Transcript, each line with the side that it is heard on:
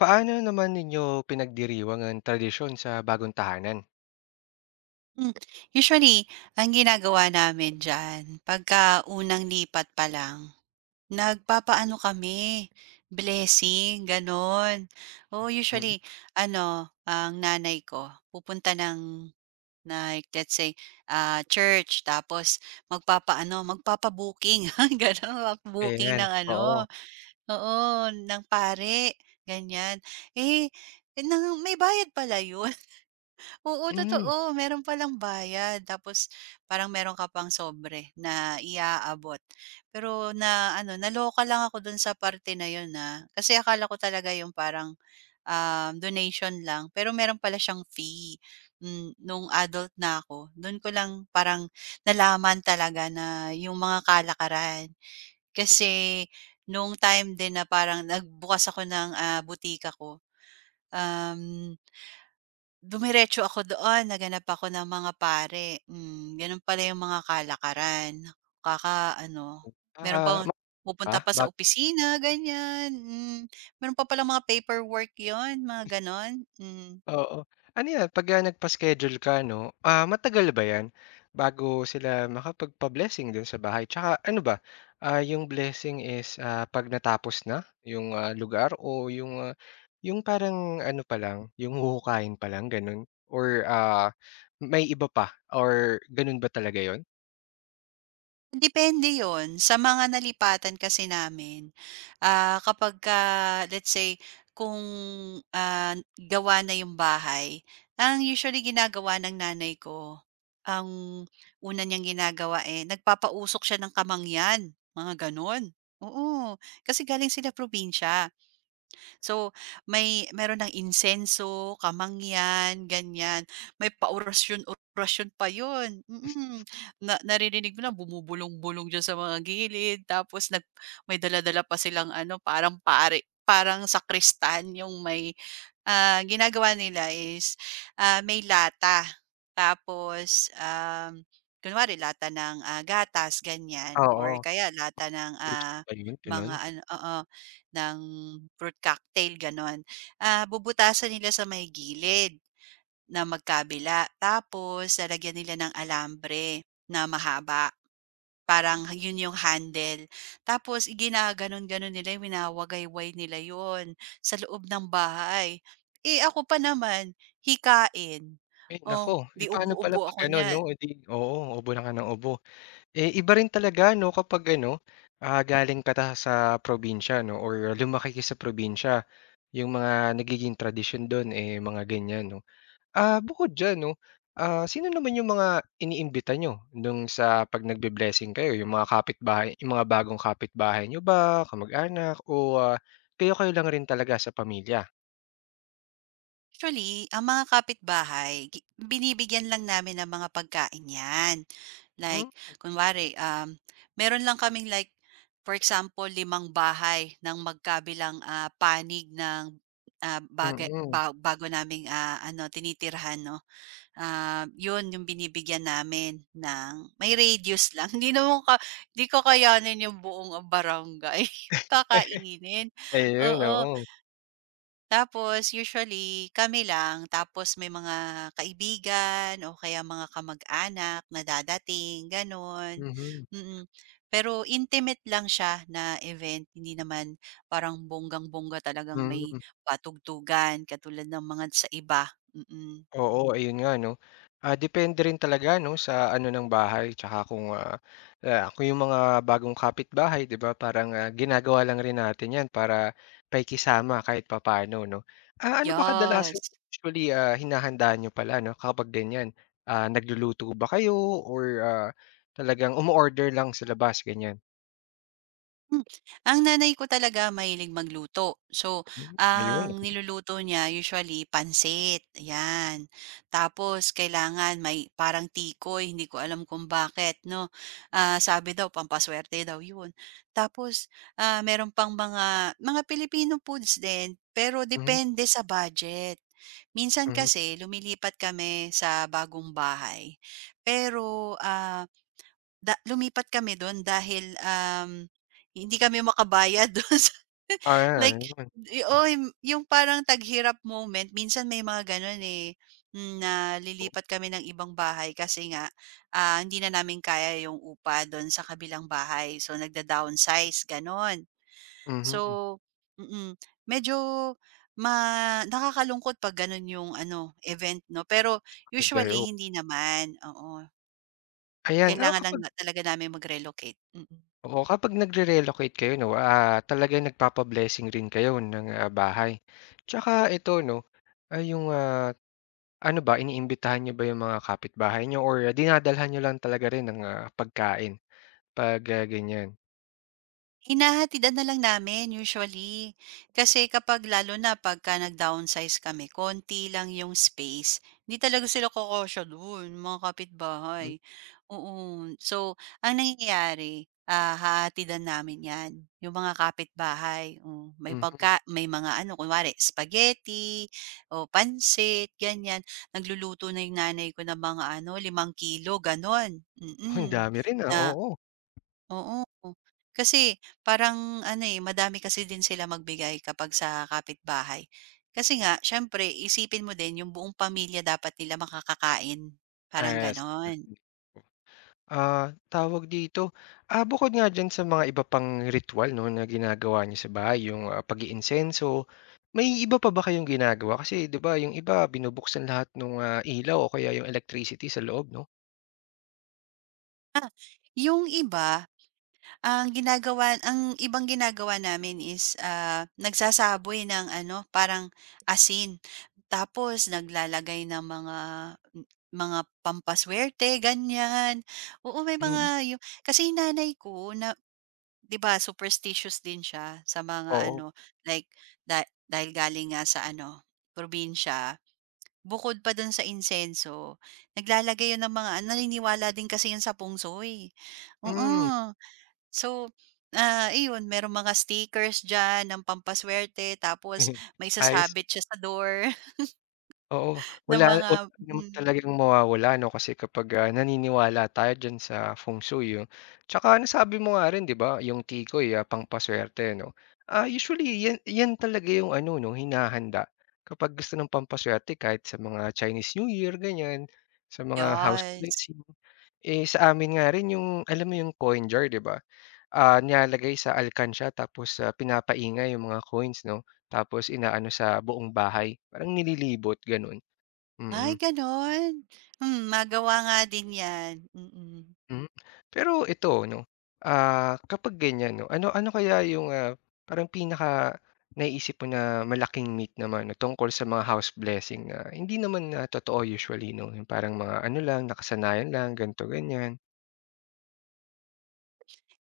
left: Paano naman ninyo pinagdiriwang ang tradisyon sa bagong tahanan?
right: Hmm, Usually ang ginagawa namin diyan pagka unang lipat pa lang, nagpapaano kami, blessing gano'n. Oh,
left: Mm.
right: usually ano, ang nanay ko pupunta ng, like let's say, church. Tapos magpapa-booking gano'n,
left: Ayan,
right: ng
left: oo.
right: ano, oo, ng pare ganyan. Eh, nang may bayad pala 'yun. Oo,
left: Hmm,
right: totoo. Meron palang bayad, tapos parang meron ka pang sobre na iaabot. Pero na ano, naloka lang ako dun sa parte na yun, na, kasi akala ko talaga yung parang, donation lang, pero meron pala siyang fee. Nung adult na ako dun ko lang parang nalaman talaga na yung mga kalakaran. Kasi nung time din na parang nagbukas ako ng, butika ko, um dumiretso ako doon, naghanap ako ng mga pare, gano'n pala yung mga kalakaran. Kaka-ano, meron pang
left: ah, ma
right: pupunta
left: ah,
right: pa sa
left: bak
right: opisina ganyan, meron pa palang mga paperwork yon, mga gano'n, hmm.
left: oo. Ano 'yan, 'pag, nagpa-schedule ka 'no, matagal ba 'yan bago sila makapagpa-blessing do'n sa bahay? Tsaka ano ba, yung blessing is, 'pag natapos na yung, lugar o yung parang ano pa lang, yung huhukayin pa lang gano'n or, may iba pa or gano'n ba talaga yon?
right: Depende yon sa mga nalipatan kasi namin. Kapagka, let's say kung, gawa na yung bahay, ang usually ginagawa ng nanay ko, ang una niyang ginagawa, eh, nagpapausok siya ng kamangyan, mga gano'n. Oo, kasi galing sila probinsiya. So, meron ng insenso, kamangyan, ganyan. May paorasyon-orasyon pa yun, mm. Na naririnig mo na bumubulong-bulong diyan sa mga gilid, tapos may dala-dala pa silang ano, parang pare, parang sakristan yung may— ginagawa nila is, may lata, tapos, kunwari lata ng, gatas, ganyan, or
left: Oo.
right: kaya lata ng,
left: Post ba yun,
right: mga
left: gano'n?
right: ano, oo, ng fruit cocktail gano'n. Ah, bubutasan nila sa may gilid na magkabila, tapos lalagyan nila ng alambre na mahaba. Parang yun yung handle. Tapos ginaganon-ganon nila yun, winawagayway nila yon sa loob ng bahay. Eh, ako pa naman hikain.
left: Ay
right: Oh,
left: naku,
right: 'di
left: eh, paano pala
right: ubo-ubo
left: 'pag
right: ako
left: gano'n
right: niyan.
left: 'no, eh, 'di oo, obo na nga ng obo. Eh, iba rin talaga 'no kapag ano, galing ka ta sa probinsya 'no or lumaki ka sa probinsya, yung mga nagiging tradisyon don eh, mga ganyan 'no. Bukod diyan 'no, sino naman yung mga iniimbita niyo nung sa 'pag nagbe-blessing kayo, yung mga kapitbahay yung mga bagong kapitbahay niyo ba, kamag-anak o, kayo-kayo lang rin talaga sa pamilya?
right: Actually, ang mga kapitbahay binibigyan lang namin ng mga pagkain 'yan.
left: Hmm,
right: Like, kunwari, meron lang kaming, like, for example, limang bahay ng magkabilang, panig ng, baga
left: mm.
right: ba bago naming, ano, tinitirhan 'no. Ah, 'yun yung binibigyan namin, ng may radius lang hindi naman ka hindi ko kayanin yung buong, barangay kakainin,
left: Ayun,
right: oo.
left: oo.
right: Tapos usually kami lang, tapos may mga kaibigan o kaya mga kamag-anak na dadating gano'n,
left: Mhm,
right: mm. mm. Pero intimate lang siya na event, hindi naman parang bonggang-bongga talagang may
left: hmm.
right: patugtugan katulad ng mga sa iba, mm.
left: Oo, ayun nga 'no. Depende rin talaga 'no sa ano ng bahay tsaka kung yung mga bagong kapitbahay 'di ba parang, ginagawa lang rin natin 'yan para pakikisama kahit papaano 'no. Ano ba kadalasan
right: Yes.
left: usually, hinahanda niyo pala 'no kapag ganiyan? Nagluluto ba kayo or, talagang umo-order lang sa labas ganiyan?
right: Hmm, ang nanay ko talaga mahilig magluto. So,
left: Hmm, ayun.
right: ang niluluto niya usually pansit, yan. Tapos kailangan may parang tikoy, hindi ko alam kung bakit 'no. Ah, sabi daw pampaswerte daw 'yun. Tapos, meron pang mga Filipino foods din, pero
left: Mhm,
right: depende sa budget. Minsan
left: mhm.
right: kasi lumilipat kami sa bagong bahay, pero, lumipat kami dun dahil, hindi kami makabayad dun sa,
left: Ah,
right: like,
left: Ayun.
right: oo, yung parang taghirap moment, minsan may mga ganun, eh, na
left: Oo,
right: lilipat kami ng ibang bahay kasi nga, hindi na namin kaya yung upa dun sa kabilang bahay, so nagda-downsize ganon.
left: mhm.
right: So, mm, mm, medyo nakakalungkot 'pag ganun yung ano event 'no, pero
left: Tagay oh.
right: usually hindi naman, oo.
left: Ayan, ah,
right: Kailangan lang
left: kapag
right: na talaga namin mag-relocate, mm.
left: Oo, kapag nagre-relocate kayo 'no, talagang nagpapa-blessing rin kayo ng, bahay. Tsaka ito 'no, ay yung, ano ba iniimbitahan niyo ba yung mga kapitbahay niyo or dinadalhan niyo lang talaga rin ng, pagkain 'pag, ganyan?
right: Hinahatian na lang namin usually. Kasi kapag lalo na pagka nag-downsize kami, konti lang yung space. Hindi talaga sila kakasya do'n, mga kapitbahay.
left: Hmm,
right: Oo. So, ang nangyayari, hahatidan namin 'yan, yung mga kapitbahay. Oh,
left: mhm.
right: may mga ano, kunwari spaghetti o pansit, ganyan. Nagluluto na yung nanay ko ng mga ano, 5 kilo, gano'n.
left: Oh, ang
right: Mm,
left: dami rin,
right: na.
left: oo.
right: Oo, kasi parang ano, eh, madami kasi din sila magbigay kapag sa kapitbahay. Kasi nga siyempre isipin mo din yung buong pamilya dapat nila makakakain, parang
left: Yes.
right: gano'n.
left: Ah, Tawag dito, bukod nga diyan sa mga iba pang ritual, 'no, na ginagawa niyo sa bahay, yung, pag-iinsenso, may iba pa ba kayong ginagawa? Kasi 'di ba yung iba binubuksan lahat ng ilaw o kaya yung electricity sa loob 'no?
right: Yung iba Ang ginagawa ang ibang ginagawa namin is, nagsasaboy ng ano, parang asin. Tapos naglalagay ng mga pampaswerte, ganyan. Oo, may
left: Mm.
right: mga yu kasi yung nanay ko na, 'di ba, superstitious din siya sa mga
left: Oo,
right: ano, like da dahil galing nga sa ano, probinsya. Bukod pa dun sa insenso, naglalagay yun ng mga ano, naniniwala din kasi yun sa pungsoy.
left: hmm.
right: Oo. So, iyon, merong mga stickers diyan ng pampaswerte, tapos may
left: Ayos.
right: sasabit siya sa door
left: Oo,
right: ng
left: wala
right: mga,
left: wala naman
right: mm,
left: talagang mawawala 'no, kasi kapag, naniniwala tayo diyan sa Feng Shui 'no. Tsaka nasabi mo nga rin 'di ba, yung tikoy, pampaswerte 'no. Usually yan yan talaga yung ano 'no, hinahanda kapag gusto ng pampaswerte kahit sa mga Chinese New Year ganyan, sa mga house
right: yes.
left: blessing. Eh, sa amin nga rin yung alam mo yung coin jar 'di ba? Nilalagay sa alkansya tapos, pinapaingay yung mga coins 'no, tapos inaano sa buong bahay, parang nililibot gano'n.
right: Ay
left: Mm,
right: gano'n? Magawa nga din 'yan, mm.
left: hmm. Pero ito 'no, ah, kapag ganyan 'no, ano ano kaya yung, parang pinaka naiisip mo na malaking myth naman 'no, tungkol sa mga house blessing na hindi naman na totoo usually 'no, yung parang mga ano lang, nakasanayan lang, ganito ganyan.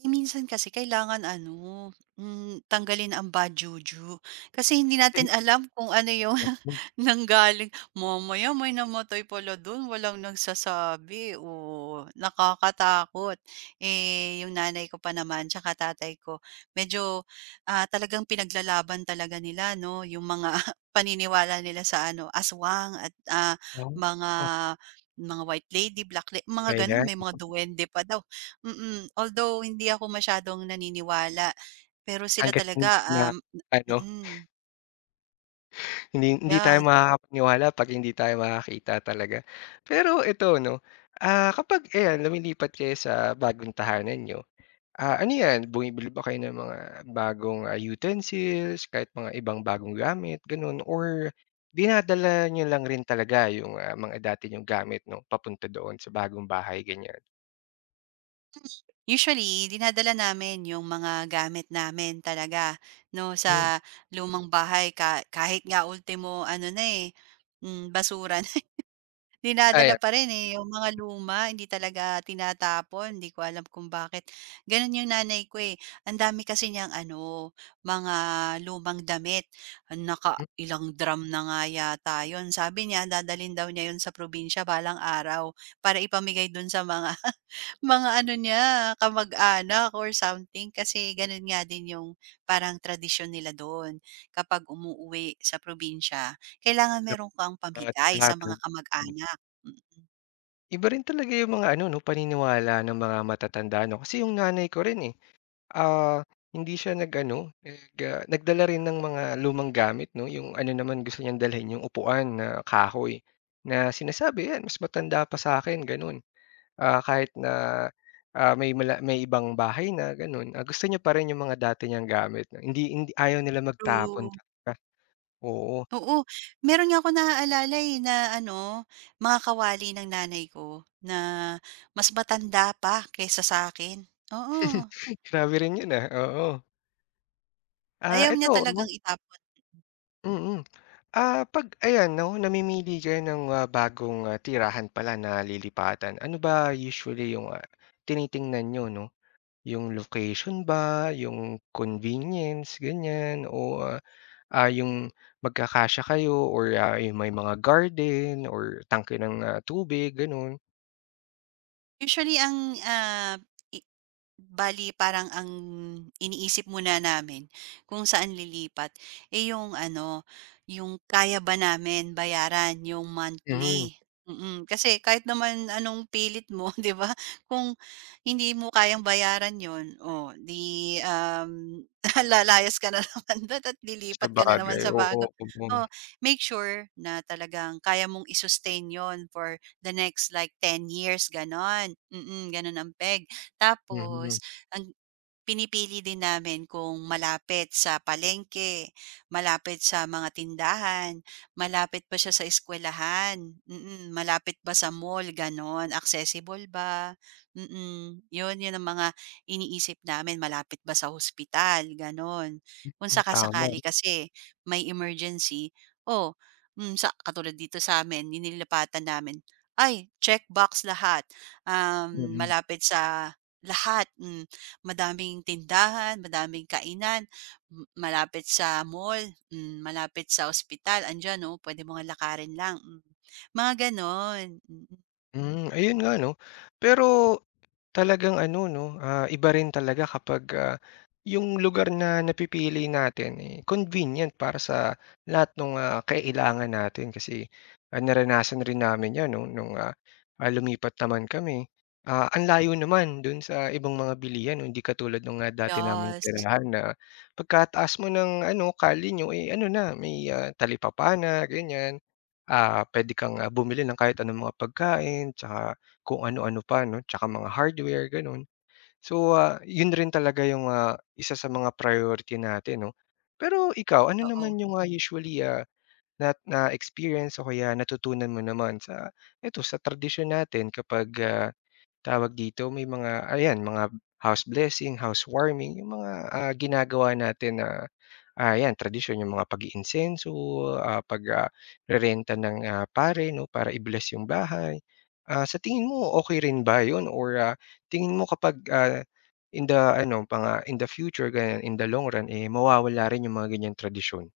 right: Eh, minsan kasi kailangan ano, tanggalin ang bad juju. Kasi hindi natin alam kung ano yung nanggaling. Mamaya may namatay pala dun, walang nagsasabi. Oo, nakakatakot. Eh, yung nanay ko pa naman, tsaka tatay ko, medyo, talagang pinaglalaban talaga nila, no? Yung mga paniniwala nila sa ano, aswang at
left: oh
right: mga
left: oh,
right: mga white lady, black lady, mga ganun,
left: Ayan,
right: may mga duwende pa daw. Although hindi ako masyadong naniniwala, pero sila
left: hangga't
right: talaga,
left: hindi na
right: um
left: ano,
right: mm,
left: hindi hindi tayo
right: yes.
left: makakapaniwala 'pag hindi tayo makakakita talaga. Pero ito 'no, kapag ayan lumilipat kayo sa bagong tahanan niyo, ano 'yan, bumibili ba kayo ng mga bagong, utensils, kahit mga ibang bagong gamit, gano'n or dinadala niyo lang rin talaga yung, mga dati niyong gamit 'no, papunta doon sa bagong bahay, ganyan?
right: Usually dinadala namin yung mga gamit namin talaga 'no, sa
left: Hmm,
right: lumang bahay ka, kahit nga ultimo ano na, eh, basura.
left: ay,
right: Dinadala pa rin, eh, yung mga luma hindi talaga tinatapon, hindi ko alam kung bakit. Gano'n yung nanay ko, eh, ang dami kasi niyang ano, mga lumang damit, naka ilang drum na nga yata 'yun. Sabi niya dadalin daw niya 'yun sa probinsya balang araw para ipamigay do'n sa mga mga ano niya, kamag-anak or something, kasi gano'n nga din yung parang tradisyon nila do'n. Kapag umuuwi sa probinsya, kailangan
left: hmm.
right: meron kang pamigay sa mga kamag-anak. Mm,
left: Iba rin talaga yung mga ano 'no, paniniwala ng mga matatanda 'no, kasi yung nanay ko rin, eh, Ah, hindi siya nag-ano, nagdala rin ng mga lumang gamit 'no, yung ano naman gusto niyang dalhin yung upuan na kahoy, na sinasabi 'yan mas matanda pa sa'kin gano'n. Kahit na, may ibang bahay na gano'n, gusto niya pa rin yung mga dati niyang gamit na hindi hindi ayaw nila
right: true.
left: magtapon talaga, oo.
right: Oo, meron nga ako naaalala, eh, na ano, mga kawali ng nanay ko na mas matanda pa kaysa sa akin. Oo,
left: Grabe rin 'yun, oo.
right: ayaw niya
left: Eto.
right: talagang itapon.
left: Mm. 'Pag ayan 'no, namimili kayo ng, bagong, tirahan pala na lilipatan, ano ba usually yung, tinitingnan niyo 'no? Yung location ba, yung convenience ganyan o, ah, yung magkakasya kayo or, yung may mga garden or tangke ng, tubig gano'n?
right: Usually ang, bali parang ang iniisip muna namin kung saan lilipat, eh, yung ano, yung kaya ba namin bayaran yung
left: Mhm,
right: monthly, mm. Kasi kahit naman anong pilit mo, 'di ba, kung hindi mo kayang bayaran yon, oh, 'di, lalayas ka na naman dun, at lilipat ka na naman
left: sabagay
right: sa
left: oo,
right: bago.
left: oo.
right: Oh, make sure na talagang kaya mong i-sustain yun for the next, like, 10 years, gano'n. Gano'n ang peg. Tapos
left: Mhm,
right: ang pinipili din namin, kung malapit sa palengke, malapit sa mga tindahan, malapit ba siya sa eskuwelahan, malapit ba sa mall, gano'n, accessible ba, mm. 'Yun, 'yun ang mga iniisip namin, malapit ba sa hospital gano'n. Kung
left: tama,
right: saka-sakali
left: mhm.
right: kasi may emergency, oh, sa katulad dito sa'min, ninilipatan namin, ay check box lahat,
left: Mm.
right: malapit sa lahat, hmm. Madaming tindahan, madaming kainan, malapit sa mall, malapit sa ospital, andiyan, pwede mo ngang lakarin lang, mm. Mga gano'n, mm.
left: Hmm, ayun nga 'no. Pero talagang ano 'no, iba rin talaga kapag, yung lugar na napipili natin, eh, convenient para sa lahat ng kailangan natin kasi, naranasan rin namin 'yan nung lumipat naman kami. Ang layo naman dun sa ibang mga bilihan 'no, hindi katulad nung, dati naming
right: Yes,
left: tirahan na pagkataas mo ng ano, kalye niyo, eh, ano na may, talipapa na ganiyan. Puwede kang, bumili ng kahit anong mga pagkain tsaka kung ano-ano pa 'no, tsaka mga hardware gano'n. So, yun rin talaga yung, isa sa mga priority natin 'no. Pero ikaw, ano
right: totoo.
left: naman yung, usually, na na-experience o kaya natutunan mo naman sa eto, sa tradisyon natin kapag, tawag dito, may mga ayan, mga house blessing, housewarming, yung mga, ginagawa natin na 'yan tradisyon yung mga pag-iinsenso, pag, rerenta ng, pare 'no, para i-bless yung bahay. Sa tingin mo okay rin ba yon? Or, tingin mo kapag, in the ano, mga in the future ganyan, in the long run, eh, mawawala rin yung mga ganyang tradisyon.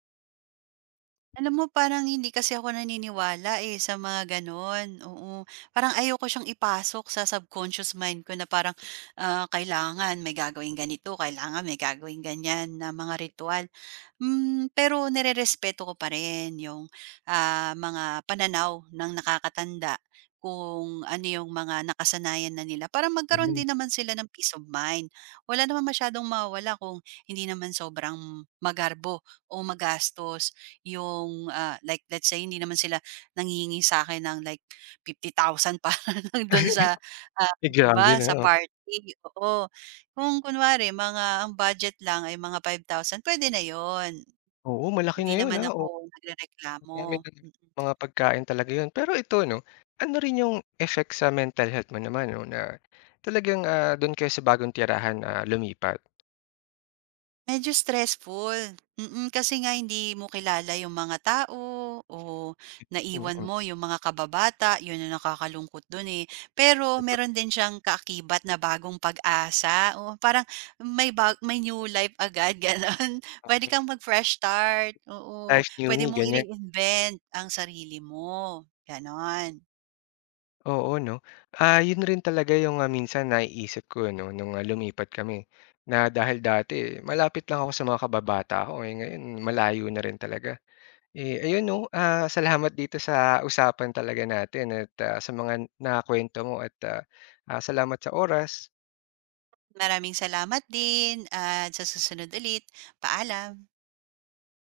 right: Alam mo, parang hindi kasi ako naniniwala, eh, sa mga gano'n, oo. Parang ayoko siyang ipasok sa subconscious mind ko na parang, kailangan may gagawing ganito, kailangan may gagawing ganyan na mga ritual. Pero respeto ko pa rin yung, mga pananaw ng nakakatanda, kung ano yung mga nakasanayan na nila, para magkaroon
left: Mhm.
right: din naman sila ng peace of mind. Wala naman masyadong mawala, kung hindi naman sobrang magarbo o magastos. Yung, like let's say hindi naman sila nanghihingi sa'kin ng, like, 50,000 para lang dun sa,
left: Eh,
right: 'di
left: grabe
right: ba,
left: 'no,
right: sa
left: oo.
right: party, oo. Kung kunwari mga ang budget lang ay mga 5,000, pwede na yon,
left: Oo, malaki
right: hindi
left: na yun,
right: naman
left: ah.
right: ako nagrereklamo.
left: Marami ng mga pagkain talaga yun. Pero ito 'no, ano rin yung effect sa mental health mo naman 'no, na talagang, dun kayo sa bagong tirahan, lumipat?
right: Medyo stressful, mm. Kasi nga hindi mo kilala yung mga tao, o naiwan
left: Mm,
right: mo yung mga kababata, yun ang nakakalungkot dun, eh. Pero
left: totoo.
right: meron din siyang kaakibat na bagong pag-asa, oo, parang may new life agad gano'n. Pwede kang mag-fresh start, oo.
left: Life new
right: Pwede
left: me,
right: mong
left: ganyan.
right: i-reinvent ang sarili mo, gano'n.
left: Oo 'no. Yun rin talaga yung, minsan naiisip ko 'no, nung, lumipat kami na dahil dati malapit lang ako sa mga kababata ko, eh, ngayon malayo na rin talaga. Eh, ayun 'no, salamat dito sa usapan talaga natin at, sa mga nakuwento mo at, salamat sa oras.
right: Maraming salamat din, at sa susunod ulit, paalam.